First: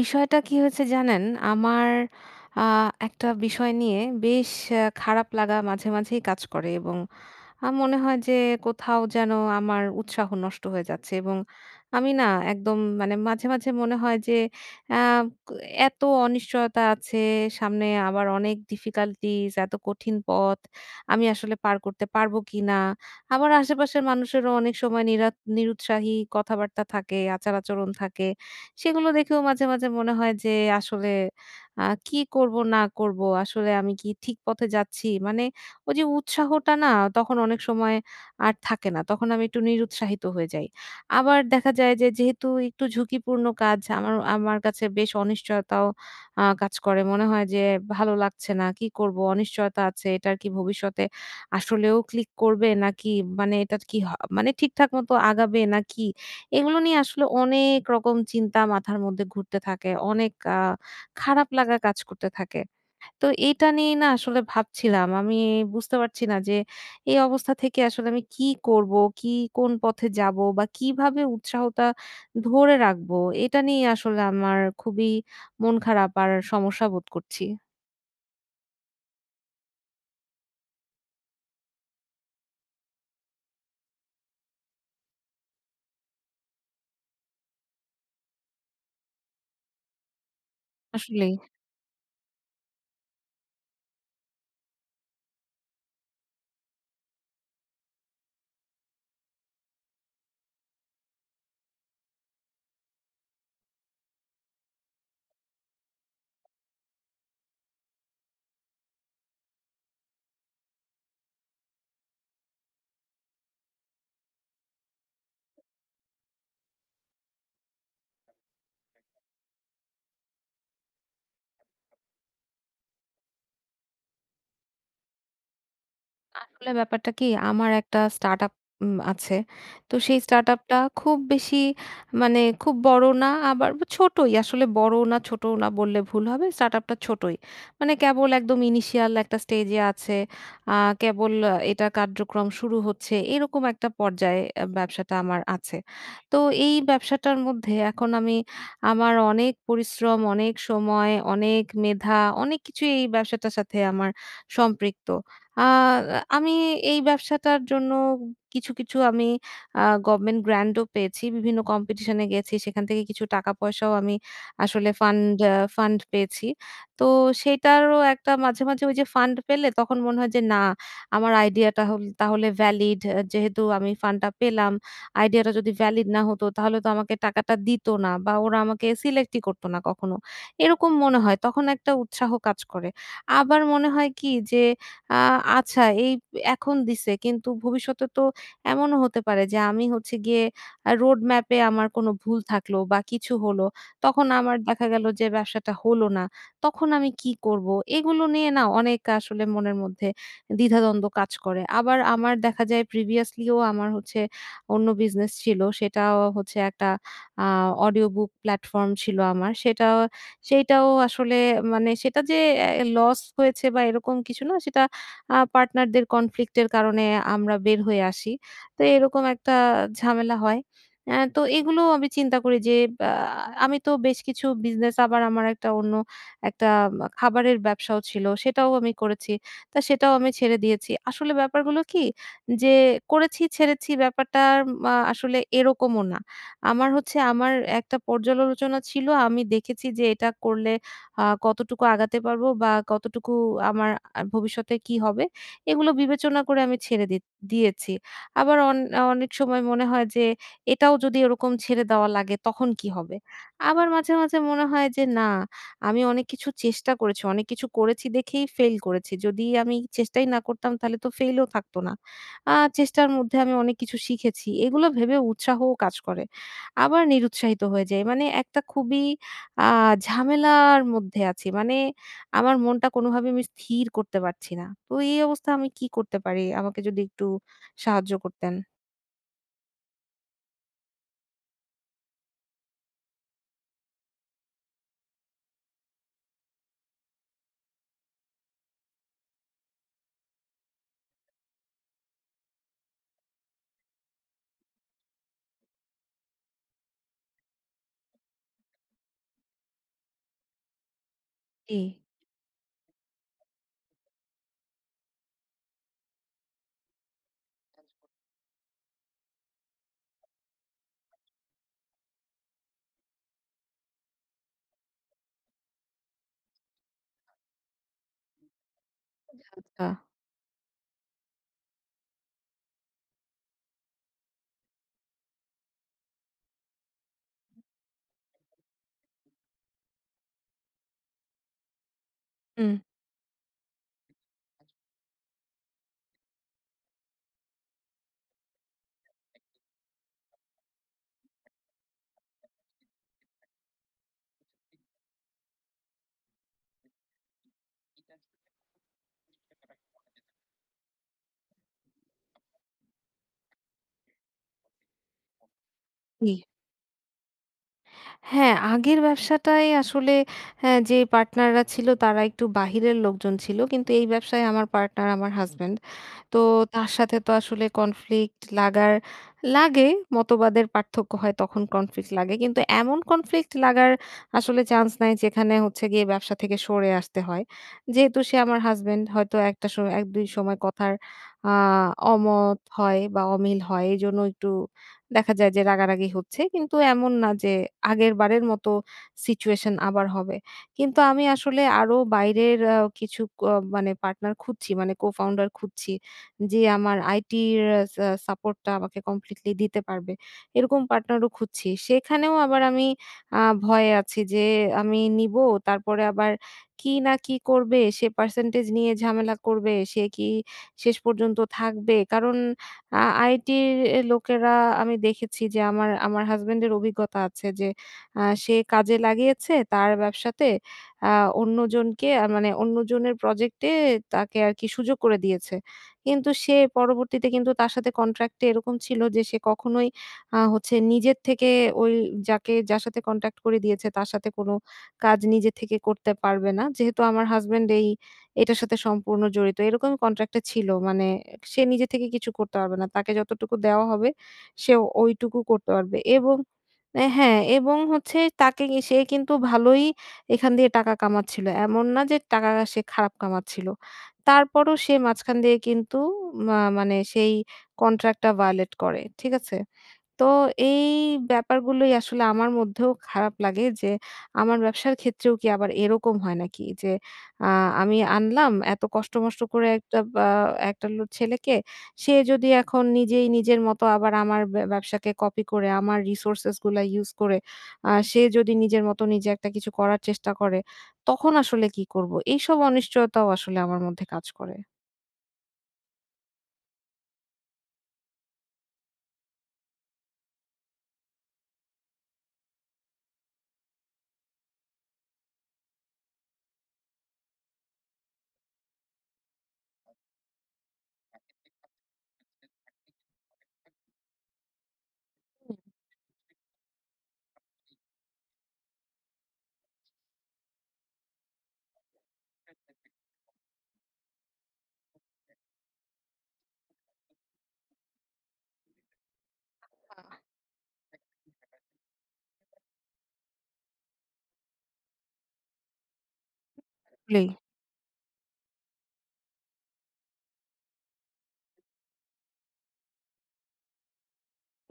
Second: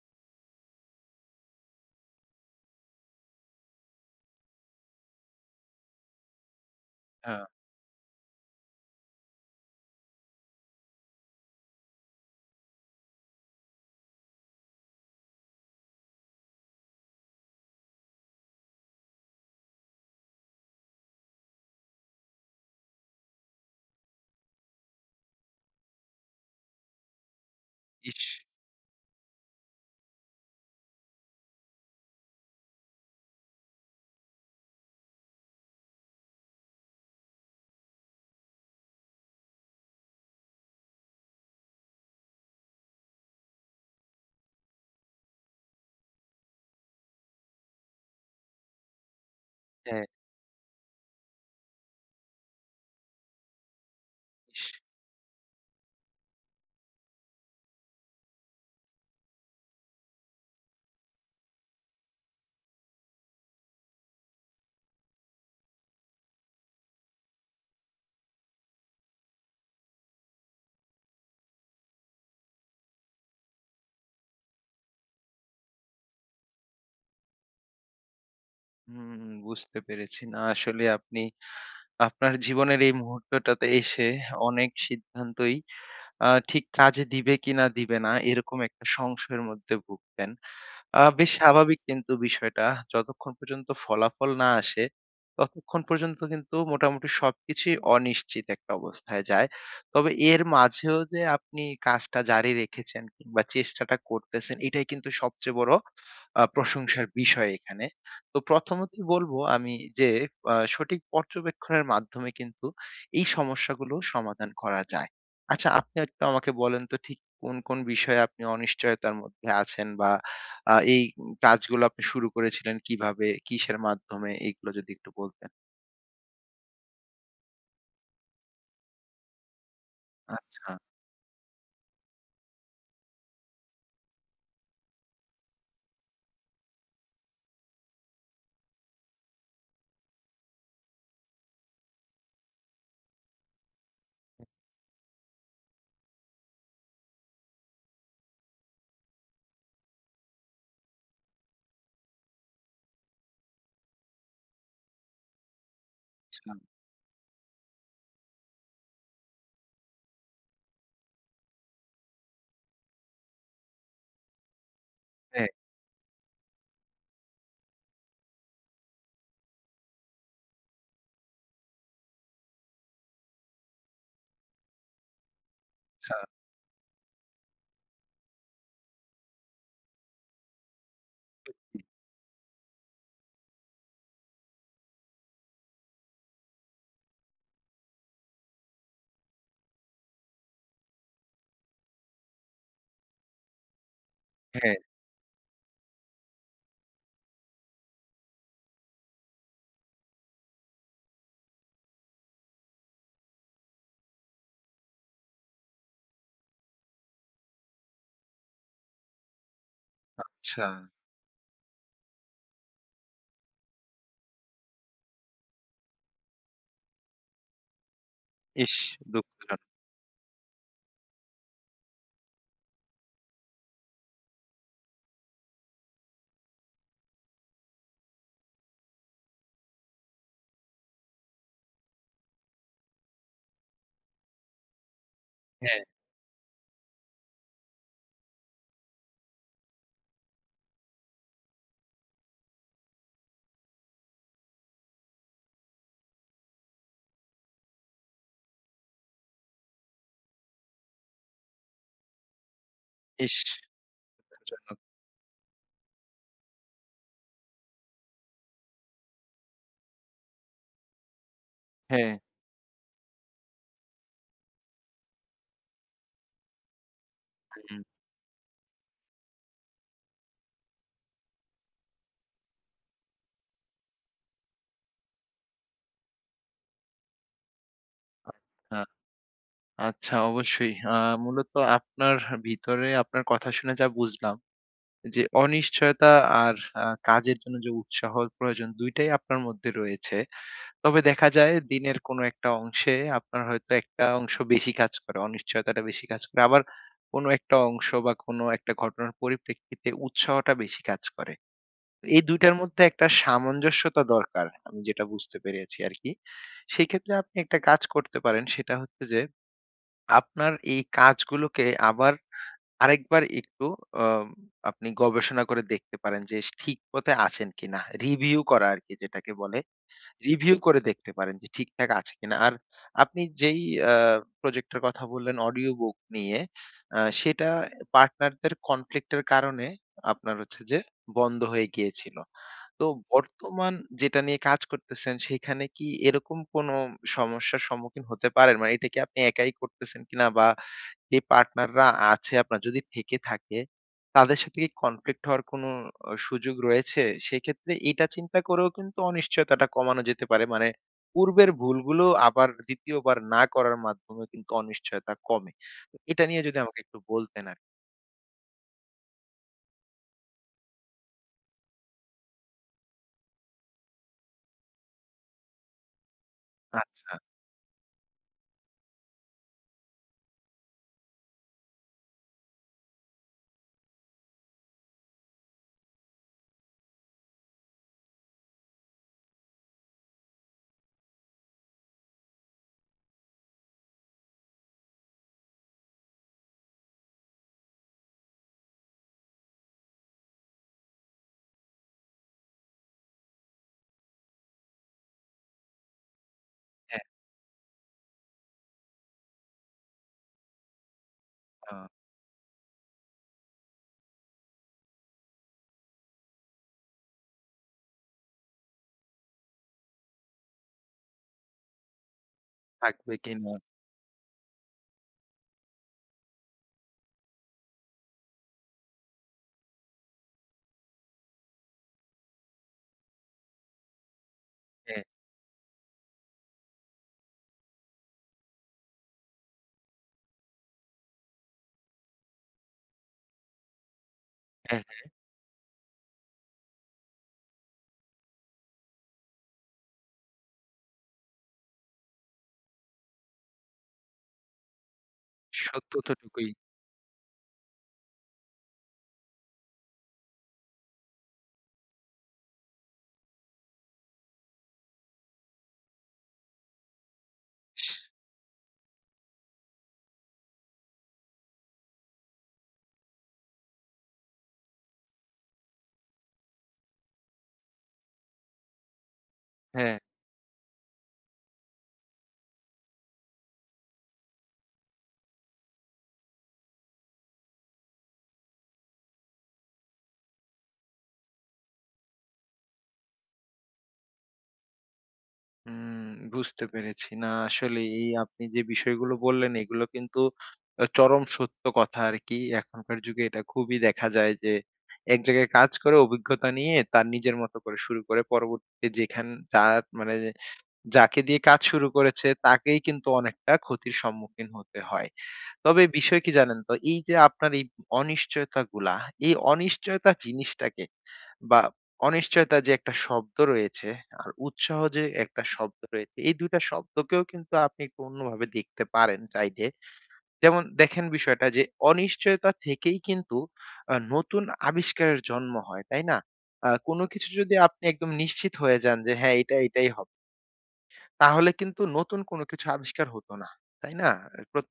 বিষয়টা কি হয়েছে জানেন? আমার আ একটা বিষয় নিয়ে বেশ খারাপ লাগা মাঝে, মাঝেই কাজ করে, এবং হ্যাঁ, মনে হয় যে কোথাও যেন আমার উৎসাহ নষ্ট হয়ে যাচ্ছে, এবং আমি না একদম মানে মাঝে, মাঝে মনে হয় যে আ ক এত অনিশ্চয়তা আছে, সামনে আবার অনেক difficulties, এত কঠিন পথ। আমি আসলে পার করতে পারব কিনা? আবার আশেপাশের মানুষেরও অনেক সময় নিরুৎসাহী কথাবার্তা থাকে, আচার-আচরণ ইস! থাকে। সেগুলো দেখেও মাঝে, মাঝে মনে হয় যে আসলে কি করব না করব? আসলে আমি কি ঠিক পথে যাচ্ছি? মানে ওই যে উৎসাহটা না তখন অনেক সময় আর থাকে না। তখন আমি একটু নিরুৎসাহিত হয়ে যাই। আবার দেখা যায় যে যেহেতু একটু ঝুঁকিপূর্ণ কাজ, আমার আমার কাছে বেশ অনিশ্চয়তাও কাজ করে। মনে হয় যে ভালো লাগছে না। কি করব? অনিশ্চয়তা হ্যাঁ, আছে। এটার কি ভবিষ্যতে আসলেও ক্লিক করবে নাকি, মানে এটা কি হ মানে ঠিকঠাক মতো আগাবে নাকি? এগুলো নিয়ে আসলে অনেক রকম চিন্তা মাথার মধ্যে ঘুরতে থাকে। অনেক খারাপ লাগা কাজ করতে থাকে। তো এটা নিয়ে না আসলে ভাবছিলাম। আমি বুঝতে পারছি না যে এই অবস্থা থেকে আসলে আমি কি করব? কি কোন পথে যাব? বা কিভাবে উৎসাহটা ধরে রাখবো? এটা নিয়ে আসলে আমার খুবই মন খারাপ আর সমস্যা বোধ করছি। হুম, বুঝতে পেরেছি। না আসলে আপনি আপনার জীবনের এই মুহূর্তটাতে এসে অনেক সিদ্ধান্তই ঠিক কাজে দিবে কিনা দিবে না এরকম একটা সংশয়ের মধ্যে ভুগতেন। বেশ আসলেই। স্বাভাবিক কিন্তু বিষয়টা। যতক্ষণ পর্যন্ত ফলাফল না আসে, ততক্ষণ পর্যন্ত কিন্তু মোটামুটি সবকিছুই অনিশ্চিত একটা অবস্থায় যায়। তবে এর মাঝেও যে আপনি কাজটা জারি রেখেছেন কিংবা চেষ্টাটা করতেছেন, এটাই কিন্তু সবচেয়ে বড় প্রশংসার বিষয় এখানে। তো প্রথমতই বলবো আমি যে সঠিক পর্যবেক্ষণের মাধ্যমে কিন্তু এই সমস্যাগুলো সমাধান করা যায়। আচ্ছা আপনি একটু আমাকে বলেন তো ঠিক কোন, কোন বিষয়ে আপনি অনিশ্চয়তার মধ্যে আছেন বা এই কাজগুলো আপনি শুরু করেছিলেন কিভাবে? কিসের মাধ্যমে? এইগুলো যদি একটু বলতেন। আসলে ব্যাপারটা কি, আমার একটা স্টার্টআপ আছে। তো সেই আচ্ছা, স্টার্টআপটা খুব বেশি মানে খুব বড় না, আবার ছোটই। আসলে বড় না ছোট না বললে ভুল হবে। স্টার্টআপটা ছোটই। মানে কেবল একদম ইনিশিয়াল একটা স্টেজে আছে। আ কেবল এটা কার্যক্রম শুরু হচ্ছে। এরকম একটা পর্যায়ে ব্যবসাটা আমার আছে। তো এই ব্যবসাটার মধ্যে এখন আমি আমার অনেক পরিশ্রম, অনেক সময়, অনেক মেধা, অনেক কিছুই এই ব্যবসাটার সাথে আমার সম্পৃক্ত। আ আমি আচ্ছা। এই ব্যবসাটার জন্য কিছু, কিছু আমি গভর্নমেন্ট গ্র্যান্ট ও পেয়েছি। বিভিন্ন কম্পিটিশন এ গেছি। সেখান থেকে কিছু টাকা পয়সাও আমি আসলে হ্যাঁ, ফান্ড পেয়েছি। তো সেইটারও একটা মাঝে, মাঝে ওই যে ফান্ড পেলে তখন মনে হয় যে না, আমার আইডিয়াটা হল তাহলে ভ্যালিড। যেহেতু আমি ফান্ডটা পেলাম, আইডিয়াটা যদি ভ্যালিড আচ্ছা, না হতো তাহলে তো আমাকে টাকাটা দিত না বা ওরা আমাকে সিলেক্টই করত না কখনো। এরকম মনে হয়। তখন একটা উৎসাহ কাজ করে। আবার মনে হয় কি যে আ আচ্ছা এই এখন দিছে কিন্তু ভবিষ্যতে তো এমনও হতে পারে যে আমি হচ্ছে গিয়ে রোড ম্যাপ এ আমার কোনো ভুল থাকলো বা কিছু হলো। তখন আমার হ্যাঁ, দেখা গেল যে ব্যবসাটা হলো না। তখন আমি কি করব? এগুলো নিয়ে না অনেক আসলে মনের মধ্যে দ্বিধাদ্বন্দ্ব কাজ করে। আবার আমার দেখা যায় প্রিভিয়াসলি ও আমার হচ্ছে অন্য বিজনেস ছিল। সেটাও হচ্ছে একটা আ অডিও বুক প্ল্যাটফর্ম ছিল আমার। সেটাও আচ্ছা। সেইটাও আসলে মানে সেটা যে লস হয়েছে বা এরকম কিছু না, সেটা পার্টনারদের কনফ্লিক্টের কারণে আমরা বের হয়ে আসি। ইস! তো এরকম একটা দুঃখজনক। ঝামেলা হয়। তো এগুলো আমি চিন্তা করি যে আ আমি তো বেশ কিছু বিজনেস, আবার আমার একটা অন্য একটা খাবারের ব্যবসাও ছিল। সেটাও আমি করেছি। তা সেটাও আমি ছেড়ে দিয়েছি। আসলে ব্যাপারগুলো কি যে করেছি, ছেড়েছি ব্যাপারটা আসলে হ্যাঁ, এরকমও না। আমার হচ্ছে আমার একটা পর্যালোচনা ছিল। আমি দেখেছি যে এটা করলে কতটুকু আগাতে পারবো বা কতটুকু আমার ভবিষ্যতে কি হবে? এগুলো বিবেচনা করে আমি ছেড়ে দিয়েছি। আবার অনেক সময় মনে হয় যে এটাও যদি ওরকম ছেড়ে দেওয়া লাগে তখন কি হবে? ইস! আবার মাঝে, মাঝে মনে দুঃখজনক। হয় যে না, আমি অনেক কিছু চেষ্টা করেছি। অনেক কিছু করেছি, দেখেই ফেইল করেছি। যদি আমি চেষ্টাই না করতাম তাহলে তো ফেইলও থাকতো না। হ্যাঁ। চেষ্টার মধ্যে আমি অনেক কিছু শিখেছি। এগুলো ভেবে উৎসাহও কাজ করে। আবার নিরুৎসাহিত হুম। হয়ে যাই। মানে একটা খুবই আ ঝামেলার মধ্যে আছি। মানে আমার মনটা কোনোভাবে আমি স্থির করতে পারছি না। তো এই অবস্থায় আমি কি করতে পারি? আমাকে যদি একটু সাহায্য করতেন। আচ্ছা, আচ্ছা অবশ্যই। মূলত আপনার ভিতরে আপনার কথা শুনে যা বুঝলাম যে অনিশ্চয়তা আর কাজের জন্য যে উৎসাহর প্রয়োজন ২ টাই আপনার মধ্যে রয়েছে। তবে দেখা যায় দিনের কোনো একটা অংশে আপনার হয়তো একটা অংশ বেশি কাজ করে, অনিশ্চয়তাটা বেশি কাজ করে। আবার কোনো একটা অংশ বা কোনো একটা ঘটনার পরিপ্রেক্ষিতে উৎসাহটা বেশি কাজ করে। জি। এই ২ টার মধ্যে একটা সামঞ্জস্যতা দরকার। আমি যেটা বুঝতে পেরেছি আরকি। সেক্ষেত্রে আপনি একটা কাজ করতে পারেন সেটা হচ্ছে যে, আপনার এই কাজগুলোকে আবার আরেকবার একটু আম আপনি গবেষণা করে দেখতে পারেন যে, ঠিক পথে আছেন কিনা। রিভিউ করা আরকি যেটাকে বলে। আচ্ছা। রিভিউ করে দেখতে পারেন যে ঠিকঠাক আছে কিনা। আর আপনি যেই আ প্রজেক্টটার কথা বললেন অডিও বুক নিয়ে, সেটা পার্টনারদের কনফ্লিক্ট এর কারণে আপনার হচ্ছে যে বন্ধ হয়ে গিয়েছিল। হুম। তো বর্তমান যেটা নিয়ে কাজ করতেছেন সেখানে কি এরকম কোনো সমস্যার সম্মুখীন হতে পারেন? মানে এটা কি আপনি একাই করতেছেন কিনা বা যে পার্টনাররা আছে আপনার যদি থেকে থাকে, তাদের সাথে কি কনফ্লিক্ট হওয়ার কোনো সুযোগ রয়েছে? সেক্ষেত্রে এটা চিন্তা করেও কিন্তু অনিশ্চয়তাটা কমানো যেতে পারে। মানে পূর্বের ভুলগুলো আবার ২য় বার না করার মাধ্যমে কিন্তু অনিশ্চয়তা কমে। তো এটা জি। নিয়ে যদি আমাকে একটু বলতেন আরকি। হ্যাঁ, আগের ব্যবসাটায় আসলে হ্যাঁ, যে পার্টনাররা ছিল তারা একটু বাহিরের লোকজন ছিল। কিন্তু এই ব্যবসায় আমার পার্টনার আমার হাসব্যান্ড। তো তার আচ্ছা। সাথে তো আসলে কনফ্লিক্ট লাগার লাগে, মতবাদের পার্থক্য হয় তখন কনফ্লিক্ট লাগে। কিন্তু এমন কনফ্লিক্ট লাগার আসলে চান্স নাই যেখানে হচ্ছে গিয়ে ব্যবসা থেকে সরে আসতে হয়। যেহেতু সে আমার হাসব্যান্ড, হয়তো একটা ১-২ সময় কথার আ অমত হয় বা অমিল হয়। এজন্য একটু দেখা যায় যে রাগারাগি হচ্ছে। কিন্তু এমন না যে আগেরবারের মতো সিচুয়েশন আবার হবে। কিন্তু আমি আসলে আরো বাইরের আ কিছু ক মানে পার্টনার খুঁজছি, মানে co-founder খুঁজছি। যে আমার হ্যাঁ, আইটির সা সাপোর্টটা আমাকে কমপ্লিটলি দিতে পারবে। এরকম পার্টনারও খুঁজছি। আ সেখানেও আবার আমি আ ভয়ে আছি যে আমি নিবো, তারপরে আবার কি না কি করবে? সে পার্সেন্টেজ নিয়ে ঝামেলা করবে। সে কি শেষ পর্যন্ত থাকবে? কারণ থাকবে কিনা। আইটির এ লোকেরা, আমি দেখেছি যে আমার হাসব্যান্ডের অভিজ্ঞতা আছে যে সে কাজে লাগিয়েছে তার ব্যবসাতে আ অন্যজনকে মানে অন্যজনের প্রজেক্টে তাকে আরকি সুযোগ হ্যাঁ, করে দিয়েছে। কিন্তু সে পরবর্তীতে কিন্তু তার সাথে কন্ট্রাক্ট এ এরকম ছিল যে সে কখনোই হচ্ছে নিজের থেকে ওই যাকে যার সাথে কন্ট্রাক্ট করে দিয়েছে তার সাথে কোনো হ্যাঁ, হ্যাঁ। কাজ নিজে থেকে করতে পারবে না। যেহেতু আমার হাসব্যান্ড এই এটার সাথে সম্পূর্ণ জড়িত। এরকম কন্ট্রাক্ট এ ছিল। মানে সে নিজে থেকে কিছু করতে পারবে না। তাকে যতটুকু দেওয়া হবে সে ওইটুকু করতে পারবে এবং সত্যতটুকুই। হ্যাঁ, এবং হচ্ছে সে কিন্তু ভালোই এখান দিয়ে টাকা কামাচ্ছিল। এমন না যে টাকা সে খারাপ কামাচ্ছিল। তারপরও সে মাঝখান দিয়ে কিন্তু মানে সেই কন্ট্রাক্টটা ভায়োলেট করে। ঠিক আছে? তো এই ব্যাপারগুলোই আসলে আমার মধ্যেও খারাপ লাগে যে আমার ব্যবসার ক্ষেত্রেও কি আবার এরকম হয় নাকি? যে আ আমি আনলাম এত কষ্ট-মষ্ট করে হ্যাঁ। একটা বা একটা লো ছেলেকে, সে যদি এখন নিজেই নিজের মতো আবার আমার ব্য ব্যবসাকে কপি করে আমার resources গুলা ইউজ করে সে যদি নিজের মতো নিজে একটা কিছু করার চেষ্টা করে, তখন আসলে কি করব? এইসব অনিশ্চয়তাও আসলে আমার মধ্যে কাজ করে। হুম, বুঝতে পেরেছি। না আসলে এই আপনি যে বিষয়গুলো বললেন এগুলো কিন্তু চরম সত্য কথা আরকি। এখনকার যুগে এটা খুবই দেখা যায় যে এক জায়গায় কাজ করে অভিজ্ঞতা নিয়ে তার নিজের মতো করে শুরু করে পরবর্তীতে যেখান তার মানে যাকে দিয়ে কাজ শুরু করেছে তাকেই কিন্তু অনেকটা ক্ষতির সম্মুখীন হতে হয়। তবে বিষয় কি জানেন তো এই যে আপনার এই অনিশ্চয়তাগুলা, এই অনিশ্চয়তা জিনিসটাকে বা অনিশ্চয়তা যে একটা শব্দ রয়েছে আর উৎসাহ যে একটা শব্দ রয়েছে এই দুইটা শব্দকেও কিন্তু আপনি একটু অন্যভাবে দেখতে পারেন চাইলে। যেমন দেখেন বিষয়টা যে অনিশ্চয়তা থেকেই কিন্তু নতুন আবিষ্কারের জন্ম হয়, তাই না? কোনো আসলেই। কিছু যদি আপনি একদম নিশ্চিত হয়ে যান যে হ্যাঁ, এটা এটাই হবে। তাহলে কিন্তু নতুন কোনো কিছু আবিষ্কার হতো না। তাই না?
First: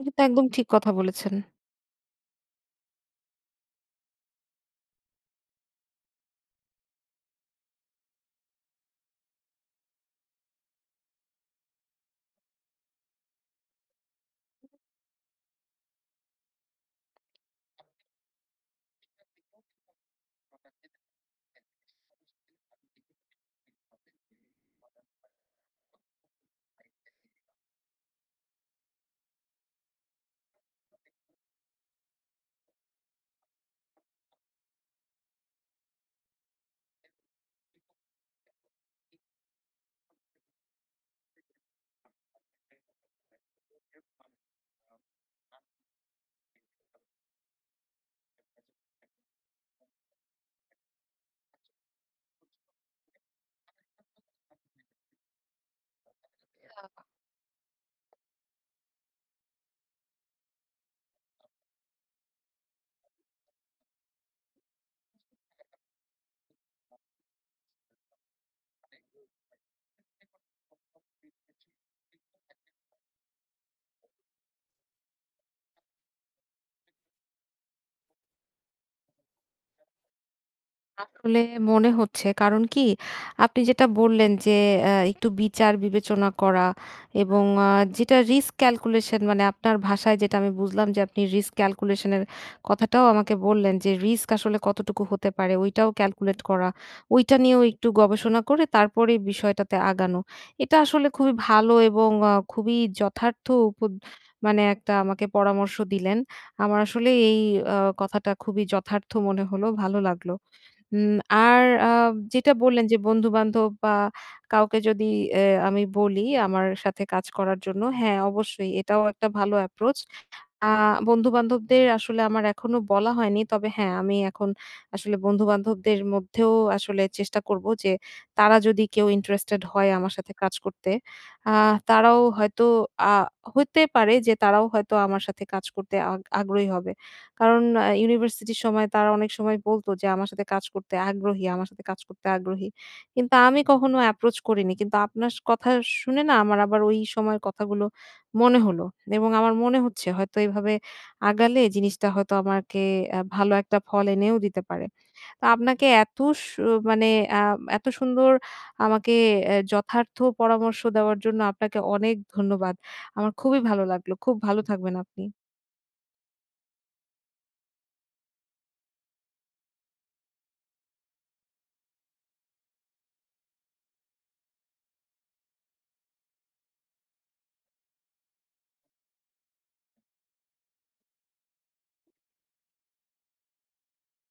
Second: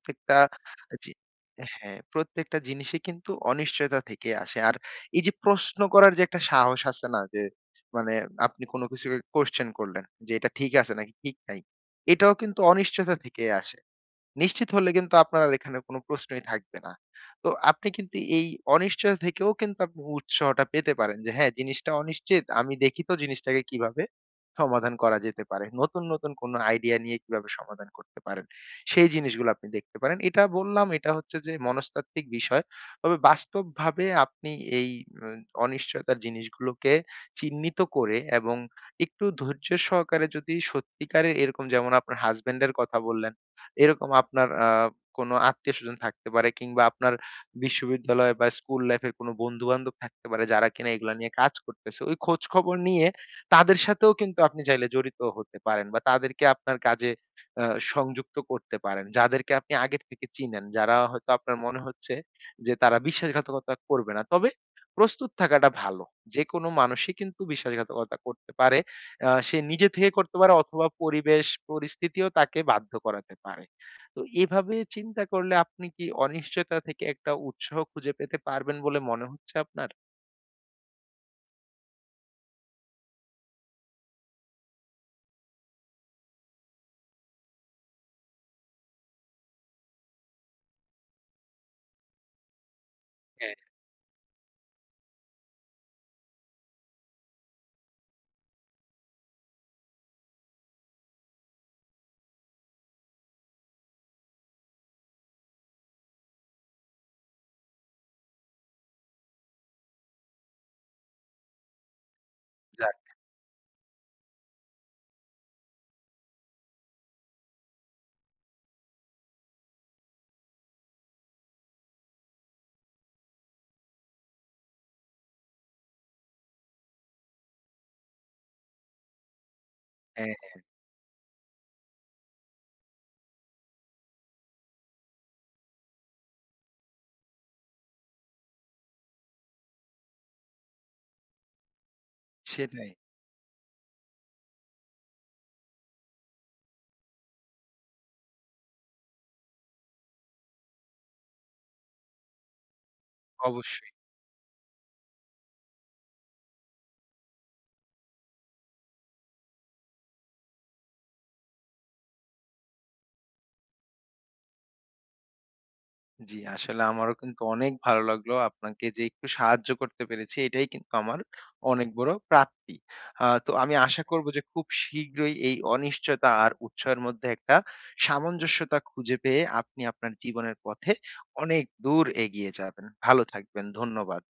এটা তো একদম ঠিক কথা জি বলেছেন। হ্যাঁ, প্রত্যেকটা জিনিসই কিন্তু অনিশ্চয়তা থেকে আসে। আর এই যে প্রশ্ন করার যে একটা সাহস আছে না যে মানে আপনি কোনো কিছুকে কোয়েশ্চেন করলেন যে এটা ঠিক আছে নাকি ঠিক নাই। এটাও কিন্তু অনিশ্চয়তা থেকেই আসে। নিশ্চিত হলে কিন্তু আপনার আর এখানে কোনো প্রশ্নই থাকবে না। তো আপনি কিন্তু এই অনিশ্চয় থেকেও কিন্তু আপনি উৎসাহটা পেতে পারেন যে হ্যাঁ, জিনিসটা অনিশ্চিত। আমি দেখি তো জিনিসটাকে কিভাবে সমাধান করা যেতে পারে। নতুন, নতুন কোনো আইডিয়া নিয়ে কিভাবে সমাধান করতে পারেন। সেই জিনিসগুলো আপনি দেখতে পারেন। এটা বললাম এটা হচ্ছে যে মনস্তাত্ত্বিক বিষয়। তবে বাস্তবভাবে আপনি এই উম অনিশ্চয়তার জিনিসগুলোকে চিহ্নিত করে এবং একটু ধৈর্য সহকারে যদি সত্যিকারের এরকম যেমন আপনার হাসব্যান্ড এর কথা বললেন এরকম আপনার কোনো আত্মীয়স্বজন থাকতে পারে কিংবা আপনার বিশ্ববিদ্যালয় বা স্কুল লাইফের কোনো বন্ধু-বান্ধব থাকতে পারে যারা কিনা এগুলা নিয়ে কাজ করতেছে। ওই খোঁজ খবর নিয়ে তাদের সাথেও কিন্তু আপনি চাইলে জড়িত হতে পারেন বা তাদেরকে আপনার কাজে আ সংযুক্ত করতে পারেন। যাদেরকে আপনি আগের থেকে চিনেন, যারা হয়তো আপনার মনে হচ্ছে যে তারা বিশ্বাসঘাতকতা করবে না। তবে প্রস্তুত থাকাটা ভালো। যেকোনো মানুষই কিন্তু বিশ্বাসঘাতকতা করতে পারে। সে নিজে থেকে করতে পারে অথবা পরিবেশ পরিস্থিতিও তাকে বাধ্য করাতে পারে। তো এভাবে চিন্তা করলে আপনি কি অনিশ্চয়তা থেকে একটা উৎসাহ খুঁজে পেতে পারবেন বলে মনে হচ্ছে আপনার? আসলে মনে হচ্ছে কারণ কি, আপনি যেটা বললেন যে একটু বিচার বিবেচনা করা, এবং যেটা রিস্ক ক্যালকুলেশন মানে আপনার ভাষায় যেটা আমি বুঝলাম যে আপনি রিস্ক ক্যালকুলেশনের কথাটাও আমাকে হ্যাঁ, বললেন যে রিস্ক আসলে কতটুকু হতে পারে, ওইটাও ক্যালকুলেট করা, ওইটা নিয়েও একটু গবেষণা করে তারপরে এই বিষয়টাতে আগানো, এটা আসলে খুবই ভালো এবং খুবই যথার্থ মানে একটা আমাকে পরামর্শ দিলেন। আমার আসলে এই কথাটা খুবই যথার্থ মনে হলো, ভালো লাগলো। উম আর যেটা বললেন যে যাক বন্ধু-বান্ধব বা কাউকে যদি অ্যা আমি বলি আমার সাথে কাজ করার জন্য, হ্যাঁ অবশ্যই এটাও একটা ভালো অ্যাপ্রোচ। আ বন্ধু-বান্ধবদের আসলে আমার এখনো বলা হয়নি। তবে হ্যাঁ, আমি এখন আসলে বন্ধু-বান্ধবদের মধ্যেও আসলে চেষ্টা করব যে, তারা যদি কেউ ইন্টারেস্টেড হয় আমার সাথে হ্যাঁ, কাজ করতে, আ তারাও হয়তো আ হতে পারে যে তারাও হয়তো আমার সাথে কাজ করতে আগ্রহী হবে। কারণ ইউনিভার্সিটির সময় তারা অনেক সময় বলতো যে, "আমার সাথে কাজ করতে আগ্রহী, আমার সাথে কাজ করতে আগ্রহী।" সেটাই। কিন্তু আমি কখনো অ্যাপ্রোচ করিনি। কিন্তু আপনার কথা শুনে না আমার আবার ওই সময়ের কথাগুলো মনে হলো, এবং আমার মনে হচ্ছে হয়তো এভাবে আগালে জিনিসটা হয়তো আমাকে ভালো একটা অবশ্যই। ফল এনেও দিতে পারে। তো আপনাকে এত সু মানে আ এত সুন্দর আমাকে যথার্থ পরামর্শ দেওয়ার জন্য আপনাকে অনেক ধন্যবাদ। আমার খুবই ভালো লাগলো। খুব ভালো থাকবেন আপনি। জি, আসলে আমারও কিন্তু অনেক ভালো লাগলো। আপনাকে যে একটু সাহায্য করতে পেরেছি এটাই কিন্তু আমার অনেক বড় প্রাপ্তি। তো আমি আশা করব যে খুব শীঘ্রই এই অনিশ্চয়তা আর উৎসাহের মধ্যে একটা সামঞ্জস্যতা খুঁজে পেয়ে আপনি আপনার জীবনের পথে অনেক দূর এগিয়ে যাবেন। ভালো থাকবেন। ধন্যবাদ।